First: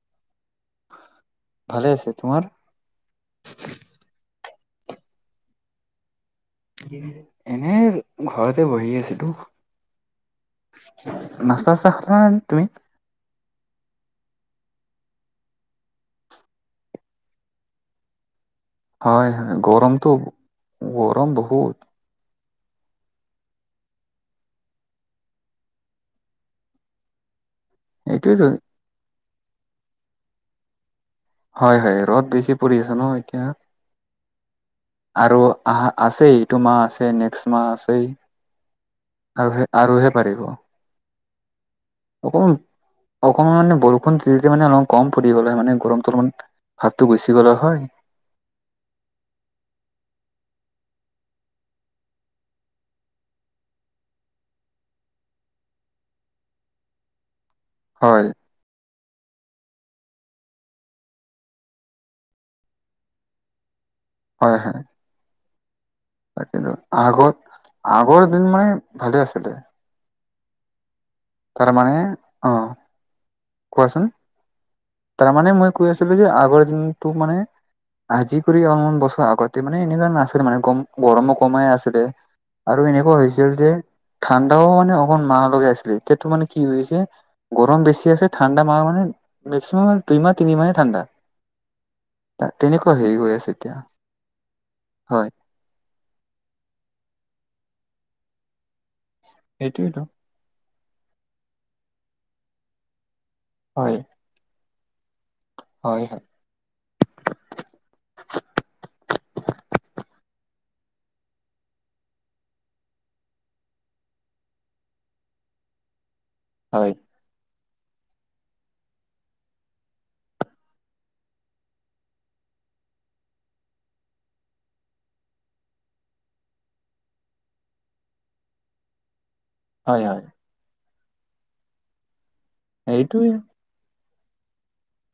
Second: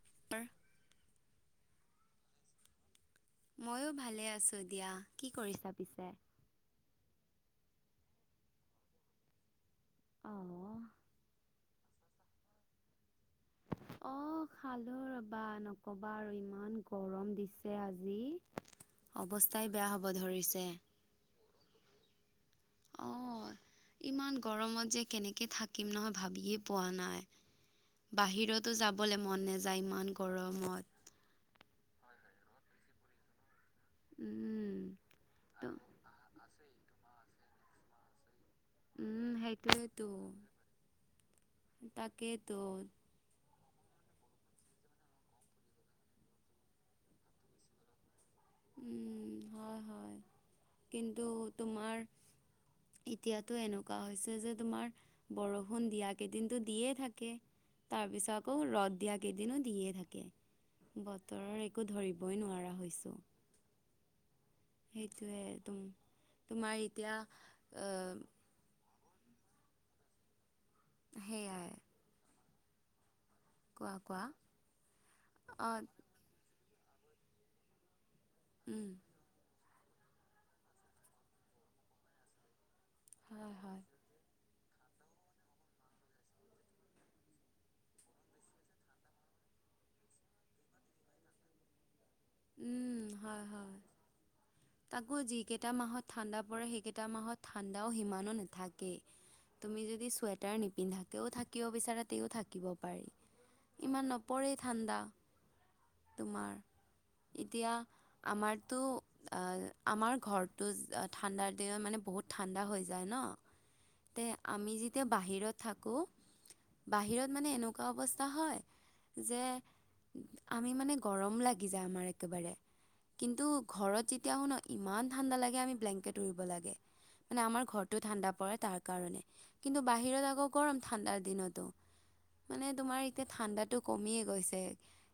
[unintelligible] ভালে আছে তোমাৰ। ময়ো ভালে আছোঁ দিয়া কি কৰিছা পিছে এনে ঘৰতে বহি আছে তো। অ', নচ্তা চা তুমি [unintelligible] অঁ খালো ৰবা নক'বা আৰু ইমান গৰম দিছে আজি হয় হয় অৱস্থাই বেয়া হ'ব গৰমটো ধৰিছে গৰম বহুত অহঁ ইমান গৰমত যে কেনেকে থাকিম নহয় ভাবিয়ে পোৱা নাই এইটোৱেতো বাহিৰতো যাবলৈ মন নাযায় ইমান গৰমত হয় হয় ৰ'দ বেছি পৰি আছে নহঁ এতিয়া উম, আৰু ত- আহা আছেই এইটো মাহ আছে নেক্স মাহ আছেই। উম, আৰু হে সেইটোৱেতো তাকেইতো অসমকে মানে ব অ তেয়া মানে অলপ কম পৰি গ'ল হয় মানে গৰমটো অলপমান ভাতটো গুচি গ'লে হয়। উ হয় হয় কিন্তু তোমাৰ এতিয়াতো এনেকুৱা হৈছে যে তোমাৰ বৰষুণ দিয়া কেইদিনো দিয়ে থাকে। তাৰ হয় পিছত আকৌ ৰদ দিয়া। কেইদিনো দিয়ে থাকে, বতৰৰ একো ধৰিবই নোৱাৰা হৈছো। সেইটোৱে একদম। তাকেটো আগত আগৰ দিন মানে ভালে আছিলে। সেইয়াই তাৰমানমানে অ। কোৱা কোৱাচোন কোৱা তাৰমানে মই অঁ কৈ আছিলো যে আগৰ দিনটো মানে আজি কৰি উম অলপমান বছৰ আগতে মানে এনেধৰণৰ নাছিলে মানেম গৰমো কমাই আছিলে। আৰু এনেকুৱা হৈছিল হয় যে হয় ঠান। অ' মানে অকণ মাহ লগাই আছিলে, এতিয়াতো মানে কি হৈছে গৰম বেছি আছে। ঠাণ্ডা ম মানে মেক্সিমাম দুই মাহ তিনি মাহে ঠাণ্ডা তেনেকুৱা উম হেৰি হৈ হয় আছে হয় এতিয়া। তাকো হয় যি কেইটা মাহত ঠাণ্ডা পৰে সেই কেইটা মাহত ঠাণ্ডা। অ' ইমানো নাথাকে, তুমি সেইটোৱেতো যদি চুৱেটাৰ নিপি পিন্ধাকেও থাকিব বিচাৰে তেও থাকিব পাৰি হয় ইমান নপৰেই ঠাণ্ডা। হয় হয় তোমাৰ এতিয়া আমাৰতো অ আমাৰ ঘৰটো ঠাণ্ডাৰ দিনত মানে বহুত। বহুত ঠাণ্ডা হৈ যায় ন তে আমি যেতিয়া বাহিৰত থাকো হয় বাহিৰত মানে এনেকুৱা এনেকুৱা অৱস্থা হয় যে আমি মানে গৰম লাগ গিজা আমাৰ একেবাৰে কিন্তু ঘৰত যেতিয়া আহোঁ নহঁ ইমান ঠাণ্ডা লাগে আমি ব্লেংকেট লব লাগে। আমাৰ ঘৰ টো ঠাণ্ডা পৰে তাৰ কাৰণে। কিন্তু হয় বাহিৰত হয় আকৌ গৰম, ঠাণ্ডাৰ দিনতো মানে তোমাৰ এতিয়া এইটোৱে ঠাণ্ডাটো কমিয়ে গৈছে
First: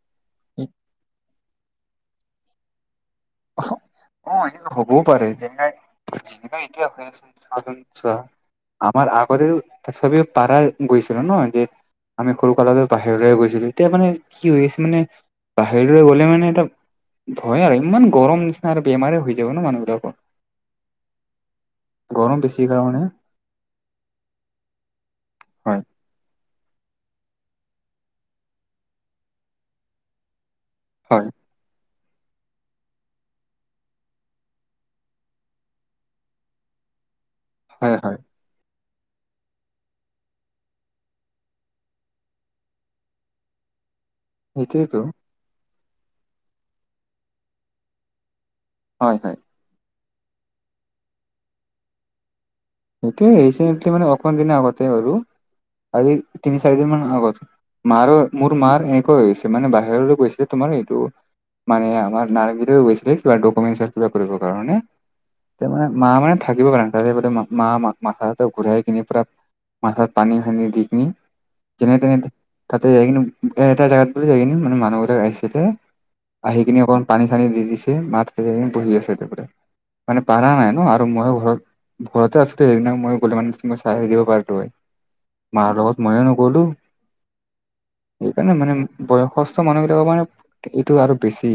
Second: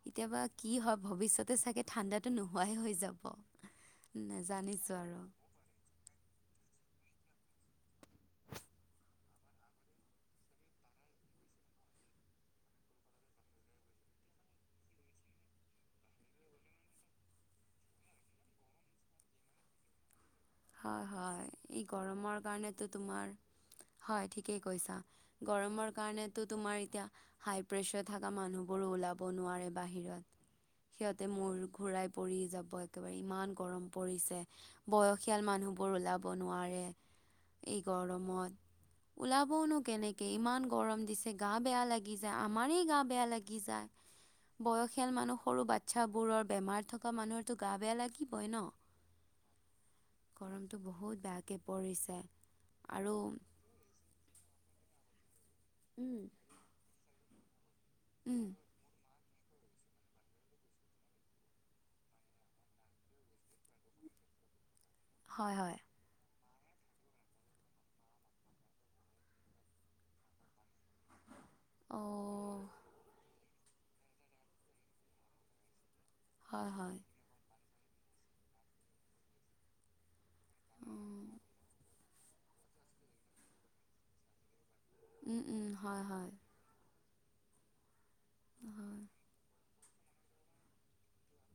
কেতিয়াবা কি হয় ভৱিষ্যতে চাগে ঠাণ্ডাটো নোহোৱাইে হৈ যাব। অ এনে নাজানিছো হবও আৰু পাৰে যে যিদিনা এতিয়া হৈ আছে আমাৰ আগতে চব পাৰা গৈছিল ন যে আমি সৰু কাললৈ বাহিৰলৈ গৈছিলো, এতিয়া মানে কি হৈ আছে মানে বাহিৰৰে গ'লে মানে এটা ভয় আৰু ইমান। গৰম নিচিনা আৰু বেমাৰে হৈ যাব ন মানুহবিলাকৰ। হয় হয় গৰমৰ বেছি কাৰণ কাৰণে তোমাৰ হয় ঠিকেই কৈছা। হয় গৰমৰ কাৰণে তো তোমাৰ এতিয়া হাই প্ৰেছাৰ থকা মানুহবোৰো ওলাব নোৱাৰে বাহিৰত সিহঁতে হয় মূৰ ঘুৰাই পৰি যাব, একেবাৰে ইমান গৰম পৰিছে, বয়স বয়সিয়াল মানুহবোৰ ওলাব নোৱাৰে এই হয় হয় গৰমত ওলাবওনো কেনেকে ইমান গৰম দিছে, গা বেয়া লাগি যায়, আমাৰ গা বেয়া লাগি যায়। সেইটোৱেতো বয়সীয়াল মানুহ সৰু বাচ্ছ বোৰৰ বেমাৰ থকা মানুহৰতো গা বেয়া লাগিবই ন। হয়-হয়। গৰমটো বহুত বেয়াকে পৰিছে আৰু সেইোৱে ৰিচেণ্টলি মানে অকমান দিনে আগতে বাৰু আজি উম তিনি চাৰি দিন মান আগতে মাৰ উম, মোৰ মাৰ এনেকুৱা হৈছে মানে বাহিৰলৈ গৈছিলে তোমাৰ এইটো মানে আমাৰ নাৰীগী গৈছিলে কিবা ডকুমেট কিবা কৰিব কাৰণে। হয় তে হয়। মানে মা মানে থাকিব পাৰেে তাৰে গতে মা। মা মাথা ঘূৰাই কিনি পুৰা মাথাত পানী সানি দি কিনি যেনে অ তেনে তাতে যাই কিনে এটা জোগাত প যাই কিনে মানে মানুহ গিলাক আহিছেহে। আজি হয় কিনে হয়। অকনমান পানী চান দিছে মাত বহি আছে, মানে পাৰা নাই ন' আৰু উম, ময়ো ঘৰত ঘৰতে আছো সেইদিনা মই গ'লে মানে তুই চাই আহ থ দিব পাৰোই উম উম মাৰ হয় লগত মইয়ে হয় নগলো [unintelligible] সেইকাৰণে মানে হয় বয়সস্থ মানুহবিলাকৰ মানে এইটো আৰু বেছি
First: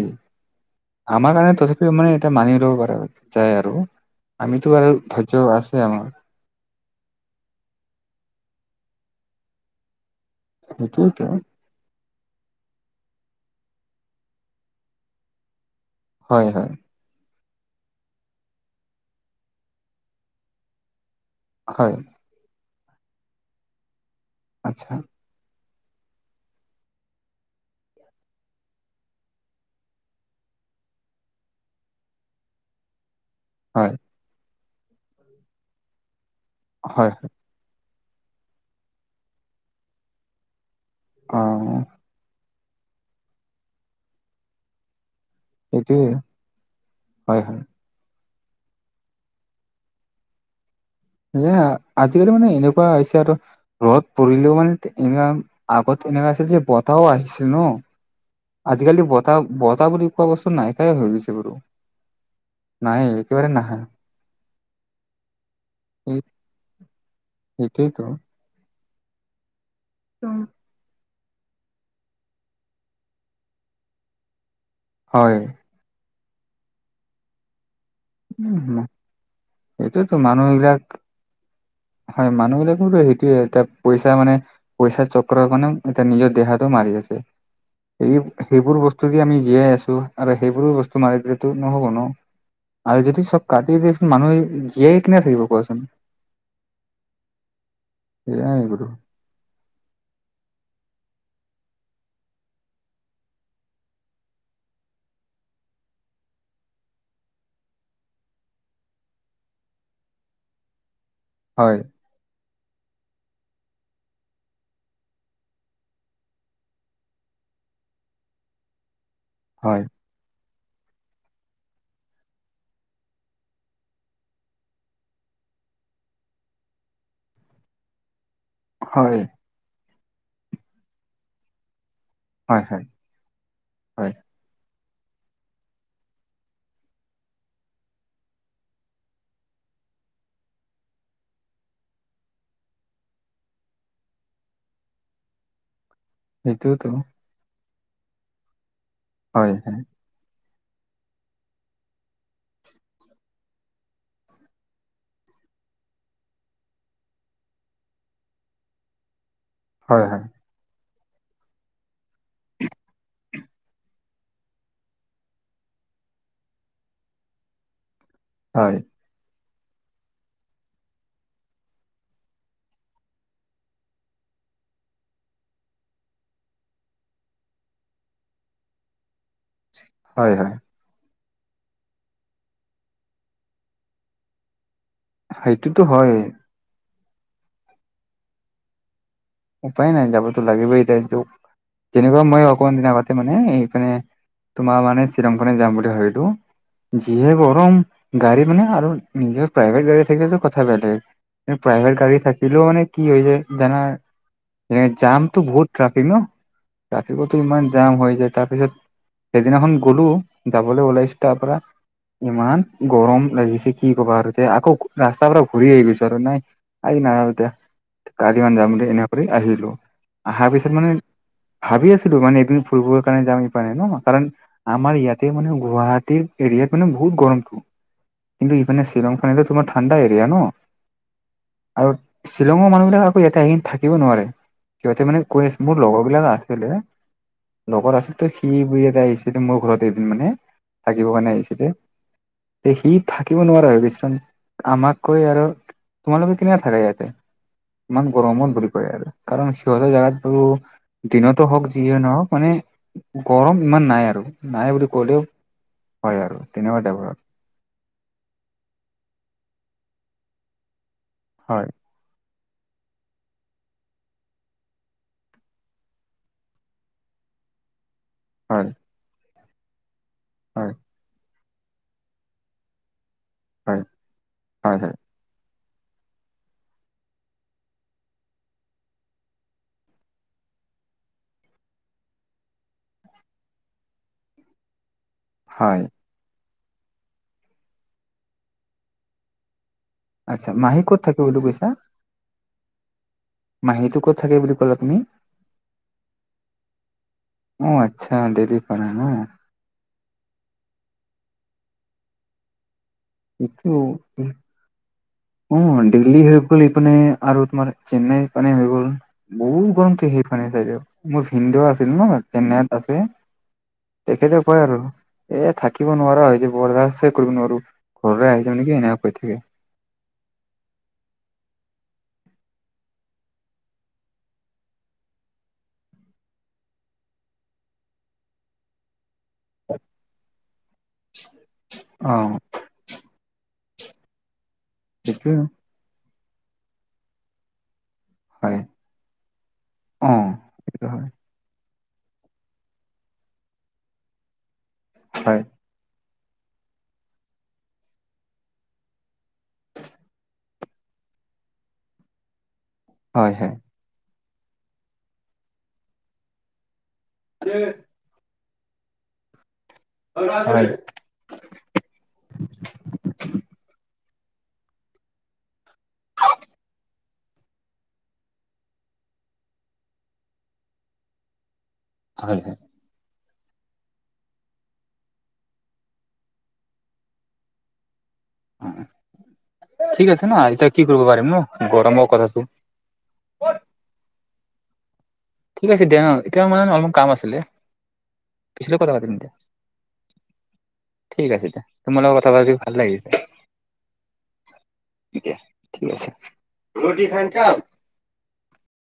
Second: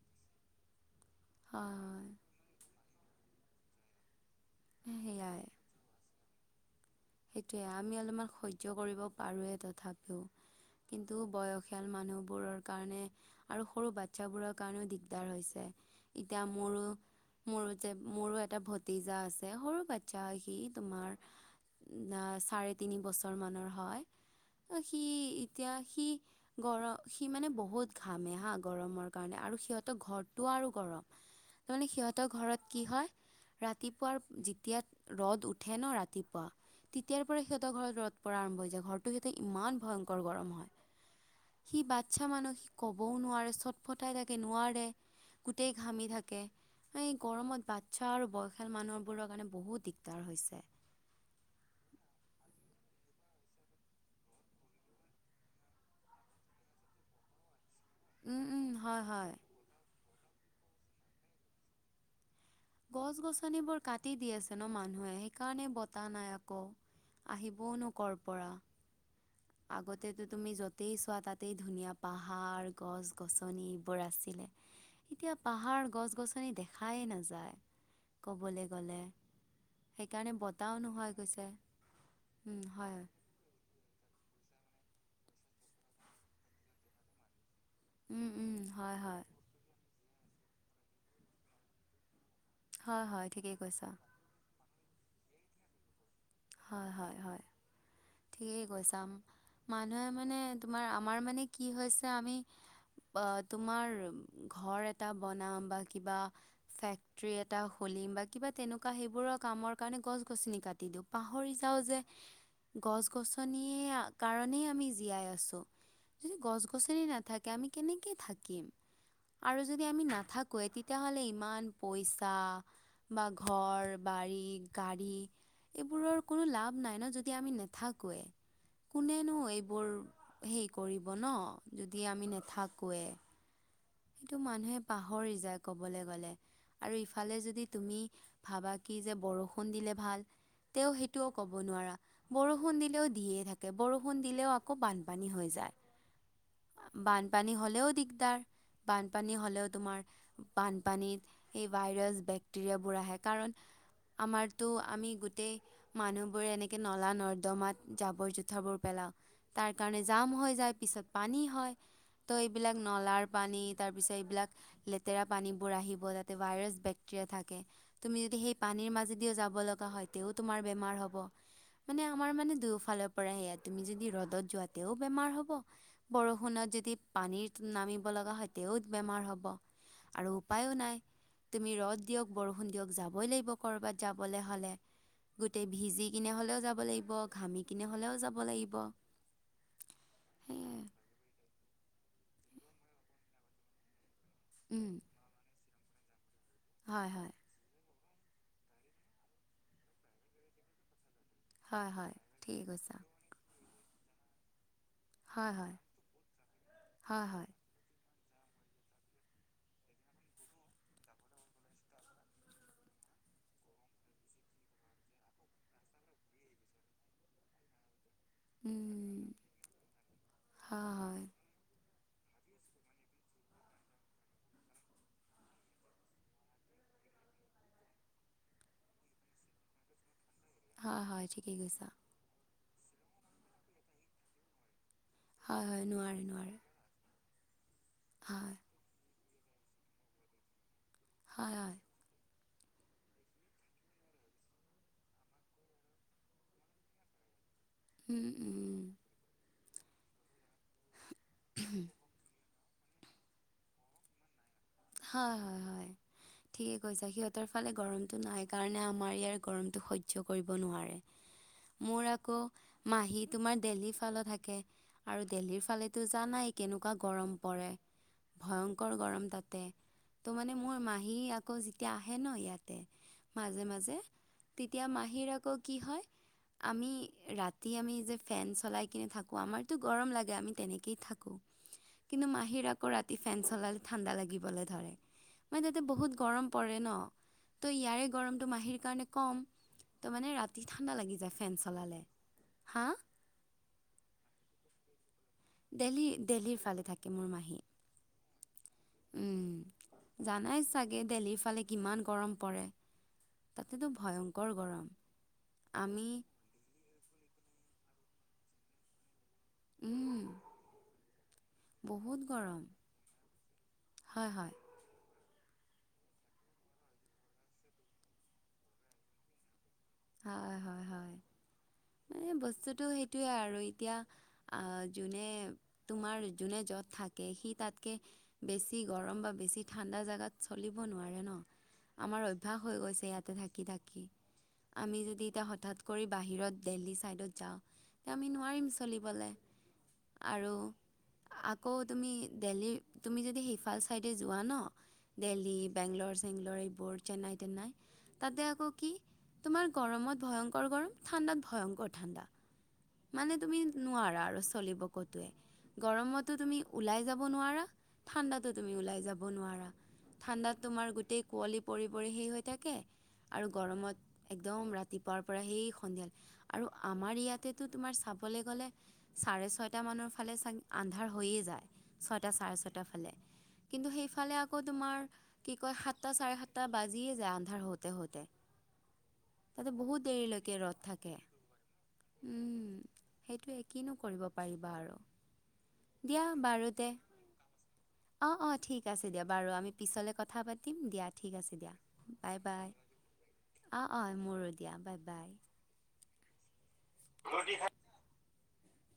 আমাৰ কাৰণে হয় তথাপিও হয় মানে এটা মানি লব পৰা যায় আৰু আমিতো আৰু ধ আছে আমাৰ। সেইটোয়ে আমি অলপমান সহ্য কৰিব পাৰোৱে তথাপিও। কিন্তু সেইটোৱেতো বয়সিয়াল মানুহ বোৰৰ কাৰণে আৰু সৰু বাচ্ছাবোৰৰ কাৰণেও দিগদাৰ হৈছে। এতিয়া হয় হয় মোৰো মোৰ যে মোৰো এটা ভতিজা আছে সৰু বাচ্ছা আহি তোমাৰ হয় চাৰে তিনি বছৰ মানৰ হয়, আচ্ছা সি এতিয়া সি গৰম সি মানে বহুত ঘামে হা, গৰমৰ কাৰণে আৰু সিহঁতৰ ঘৰটো আৰু গৰম তাৰমানে সিহঁতৰ ঘৰত কি হয় হয় ৰাতিপুৱাৰ যেতিয়া ৰ'দ উঠে ন ৰাতিপুৱা হয় তেতিয়াৰ হয়। পৰা সিহঁতৰ ঘৰত ৰ'দ পৰা আৰম্ভ হৈ যায়, ঘৰটো সিহঁতে ইমান ভয়ংকৰ গৰম হয়। অ সি বাচ্ছা মানুহিক ক'বও নোৱাৰে চটফটাই থাকে নোৱাৰে গোটেই সেইটোৱে ঘামি থাকে এই হয় হয় গৰমত বাচ্ছা আৰু বয়স বয়সীয়াল মানুহবোৰৰ কাৰণে বহুত দিগদাৰ হৈছে। এ আজিকালি মানে এনেকুৱা হৈছে আৰু ঘৰত পৰিলেও মানে এনো আগত এনেকা তেতিয়া বতাহও আহিছিল ন' উম উম আজিকালি হয় হয় বতাহ বত বুলি কোৱা বস্তু নাইকিয়াই হৈ গৈছে বাৰু নাই গছ একেবাৰে নাহে গছনিবোৰ কাটি দি আছে ন মানুহে সেইকাৰণে বতাহ সেই- নাই আকৌ। আহিবও নো সেইটোৱেতো কৰ পৰা? আগতেতো তুমি য'তেই চোৱা তাতেই ধুনীয়া পাহাৰ, গছ-গছনি এইবোৰ আছিল। এতিয়া হয় পাহাৰ গছ-গছনি দেখায়ে নাযায়। ক'বলৈ গ'লে সেইটোতো সেইকাৰণে বতাহও মানুহবিলাক নোহোৱাই গৈছে হয় উম মানুহবিলাকৰো হয় সেইটোয়ে এটা। পইচা মানে পইচাৰ চক্ৰৰ মানে এতিয়া নিজৰ দেহাতেও মাৰি আছে সেই উম উম সেইবোৰ হয় বস্তু দি হয় আমি জীয়াই আছো আৰু সেইবোৰ বস্তু মাৰি দিলেতো নহ'ব ন'। হয় আৰু যদি হয় চব ঠিকেই কাটি কৈছা দিয়েচোন মানুহে জীয়াই কেনেকে থাকিব কোৱাচোন? হয় হয় হয়। ঠিকেই এয়াই বোলো কৈছা, মানুহে মানে তোমাৰ আমাৰ মানে কি হৈছে আমি তোমাৰ ঘৰ এটা বনাম বা কিবা ফেক্টৰি এটা খুলিম। বা কিবা তেনেকুৱা সেইবোৰৰ কামৰ কাৰণে গছ গছনি কাটি দিওঁ পাহৰি যাও হয় যে। গছ-গছনিয়ে কাৰণেই আমি জীয়াই আছো। যদি গছ গছনি নাথাকে আমি কেনেকে থাকিম আৰু যদি হয় আমি নাথাকো। কৈ তেতিয়াহ'লে ইমান পইচা। বা ঘৰ বাৰী গাড়ী। এইবোৰৰ কোনো লাভ নাই ন যদি আমি নাথাকোৱে হয় কোনেনো এইবোৰ হেৰি কৰিব নহঁ যদি আমি হয় হয় নাথাকোৱে হয় সেইটো মানুহে পাহৰি যায় ক'বলৈ গলে আৰু ইফালে যদি তুমি ভাবা কি যে বৰষুণ দিলে ভাল। তেওঁ সেইটোও কব নোৱাৰা, বৰষুণ দিলেও দিয়েই থাকে, বৰষুণ দিলেও আকৌ বানপানী হৈ যায়। সেইটোতো বানপানী হলেও দিগদাৰ বানপানী হয় হলেও হয় তোমাৰ বানপানীত সেই ভাইৰাছ বেক্টেৰিয়াবোৰ আহে কাৰণ আমাৰতো আমি গোটেই মানুহ বোৰে এনেকে নলা নৰ্দমাত জাবৰ জোথৰবোৰ পেলায়। তাৰ কাৰণে হয় জাম হৈ যায় পিছত পানী হয় এইবিলাক নলাৰ পানী তাৰ পিছত এইবিলাক লেতেৰা পানীবোৰ আহিব তাতে ভাইৰাছ বেক্টেৰিয়া থাকে। তুমি যদি সেই হয় পানীৰ মাজেদিও যাব লগা হয় তেও তোমাৰ বেমাৰ হ'ব। মানে আমাৰ মানে দুয়োফালৰ পৰা সেয়া তুমি যদি ৰ'দত যোৱাতেও বেমাৰ হব বৰষুণত। যদি পানীত নামিব লগা হয় তেওত বেমাৰ হ'ব আৰু হয় হয় উপায়ো নাই। তুমি ৰ'দ দিয়ক, বৰষুণ দিয়ক, যাবই লাগিব কৰবাত যাবলে হ'লে গোটেই সেইটোতো ভিজি হয় কিনে হ'লেও যাব লাগিব, ঘামি কিনে হ'লেও যাব লাগিব। উপায় নাই যাবতো লাগিব সেয়াই এতিয়া যেনেকুৱা মই অকমান দিন আগতে মানে এই মানে তোমাৰ উম মানে শ্বিলং ফালে যাম বুলি ভাবিলো হয় যিহে হয় গৰম গাড়ী মানে আৰু নিজৰ প্ৰাইভেট গাড়ী থাকিলেটো কথা বেলেগ হয় প্ৰাইভেট হয় গাড়ী ঠিকে থাকিলেও মানে কৈছা কি হৈ যায় জানা সে জামটো হয় বহুত হয় ট্ৰাফিক ন' হয় ট্ৰাফিকতো হয় ইমান জাম হৈ যায় তাৰপিছত সেইদিনাখন গলো, যাবলৈ ওলাইছো তাৰ পৰা ইমান গৰম লাগিছে কি কবা আৰু যে আকৌ ৰাস্তাৰ পৰা ঘূৰি আহিছো আৰু নাই আজি নাই আৰু দে। কালি মান যাম বুলি এনে উম কৰি আহিলো, অহাৰ পিছত মানে হয় হয় ভাবি আছো তো মানে এদিন ফুৰিবৰ কাৰণে যাম হেই কাৰণে ন' কাৰণ আমাৰ ইয়াতে মানে গুৱাহাটীৰ এৰিয়াত মানে বহুত খুব গৰমটো কিন্তু এইফালে শ্বিলং ফালেটো তোমাৰ ঠাণ্ডা এৰিয়া ন। হয় হয় ঠিকেই কৈছা আৰু শ্বিলঙৰ মানুহবিলাক আকৌ ইয়াতে এদিন থাকিব নোৱাৰে সিহঁতে মানে কৈ হয় আছে মোৰ হয় নোৱাৰে লগৰবিলাক নোৱাৰে আছিলে। লগত আছিল তো সি হয় ব এটা আহিছে দে মোৰ ঘৰত এদিন মানে থাকিব কাৰণে আহিছে হয় দে হয় তে সি থাকিব নোৱাৰা হৈ গৈছে আমাক কৈ আৰু তোমালোকে কেনে থাকে ইয়াতে ইমান উম গৰমত। উম কয় আৰু কাৰণ সিহঁতৰ জোগাত বাৰু দিনতো হওক যিয়ে নহওক মানে গৰম ইমান নাই আৰু নাই বুলি ক'লেও হয় হয় হয়। আৰু ঠিকে তেনেকুৱা টাইপৰ কৈছা সিহঁতৰ ফালে গৰমতটো নাই কাৰণে আমাৰ ইয়াৰ গৰমটো সহ্য। ভিদেউ কৰিব নোৱাৰে হয় মোৰ আকৌ। মাহী তোমাৰ দেহল্লি ফাল থাকে আৰু দেল্লীৰ ফালে দৰ জা নাই কেনেকুৱা গৰম পৰে। কৰে হয় ভয়ংকৰ গৰম তাতে। ত' মানে হয় মোৰ মাহী আকৌ যেতিয়া আহে ন ইয়াতে। মাজে হয় মাজে হয় তেতিয়া হয় মাহীৰ আকৌ কি হয়। আমি ৰাতি আমি যে ফেন চলাই কিনে থাকো আমাৰতো গৰম লাগে আমি তেনেকেই থাকো। কিন্তু মাহী আকৌ ৰাতি ফেন চলালে ঠাণ্ডা লাগিবলৈ ধৰে মই হয় তাতে বহুত গৰম। পৰে ন তো ইয়াৰে গৰমটো মাহীৰ কাৰণে কম। ত মানে আচ্ছা ৰাতি মাহী ঠাণ্ডা ক'ত লাগি থাকে যায় বুলি ফেন কৈছা চলালে হা। মাহীটো ক'ত থাকে বুলি ক'লা তুমি। দেল্হি দেলহিৰ ফালে থাকে মোৰ মাহী। হ দেৰি উম। জানাই চাগে দেল্হীৰ ফালে কিমান গৰম পৰে। এইটো তাতেতো ই ভয়ংকৰ গৰম। অ আমি দিল্লী হৈ গ'ল ইপিনে আৰু তোমাৰ চেন্নাইৰ পানে হৈ গ'ল। বহুত গৰমটো উম সেইফানে চাইদে মোৰ ভিন্দ আছিল ন বহুত গৰম। চেন্নাইত আছে। হয় তেখেতে হয় কয় আৰু এ থাকিব নোৱাৰা যে বৰদাচে কৰিব নোৱাৰো ঘৰৰে আহি। হয় হয় হয়। মানে বস্তুটো সেইটোৱে আৰু এতিয়া যোনে তোমাৰ যোনে য'ত থাক। থাকে সি তাতকে বেছি গৰম বা বেছি ঠাণ্ডা জোগাত চলিব নোৱাৰে ন। আমাৰ অ', অভ্যাস হৈ গৈছে ইয়াতে থাকি থাকি আমি যদি সেইটো এতিয়া হঠাৎ কৰি। বাহিৰত দেল্হী চাইডত যাওঁ। আমি হয় নোৱাৰিম চলিবলৈ অ', আৰু সেইটো হয় অহ আকৌ তুমি দেল্হী তুমি যদি সিফাল চাইডে যোৱা ন হয় দেল্হী বেংগলৰ। চেংগলৰ এইবোৰ চেন্নাই তেনে তাতে আকৌ কি? তোমাৰ গৰমত ভয়ংকৰ গৰম ঠাণ্ডাত ভয়ংকৰ ঠাণ্ডা। মানে হয় হয়। তুমি নোৱাৰা আৰু চলিব ক'তোৱে গৰমতো তুমি। ওলাই যাব নোৱাৰা ঠাণ্ডাতো তুমি ওলাই যাব নোৱাৰা। ঠাণ্ডাত হয় তোমাৰ গোটেই কুঁৱলি পৰি পৰি সেই হৈ থাকে আৰু গৰমত। একদম ৰাতিপুৱাৰ পৰা সেই সন্ধিয়ালৈ আৰু আমাৰ ইয়াতে। তো তোমাৰ চাবলৈ গ'লে চাৰে ছয়টা মানৰ ফালে চা আন্ধাৰ হৈয়ে যায়। ছয়টা হয় হয় চাৰে ছটা ফালে। কিন্তু সেইফালে আকৌ তোমাৰ কি কয় সাতটা চাৰে সাতটা বাজিয়ে যায় আন্ধাৰ হওঁতে হওঁতে। তাতে বহুত ঠিক আছে ন দেৰিলৈকে এতিয়া ৰ'দ কি কৰিব থাকে। পাৰিম নো গৰম। উম সেইটোৱে নো কৰিব পাৰিব আৰু ঠিক আছে দিয়া ন এতিয়া বাৰু মানে দে। অলপমান কাম আছিলে। অ অ পিছলৈ ঠিক কথা আছে পাতিম দিয়া বাৰু আমি পিছলে কথা পাতিম দিয়া ঠিক আছে দিয়া বাই বাই। [unintelligible] অ অ মোৰো দিয়া বাই বাই। ৰুটি খান চাও।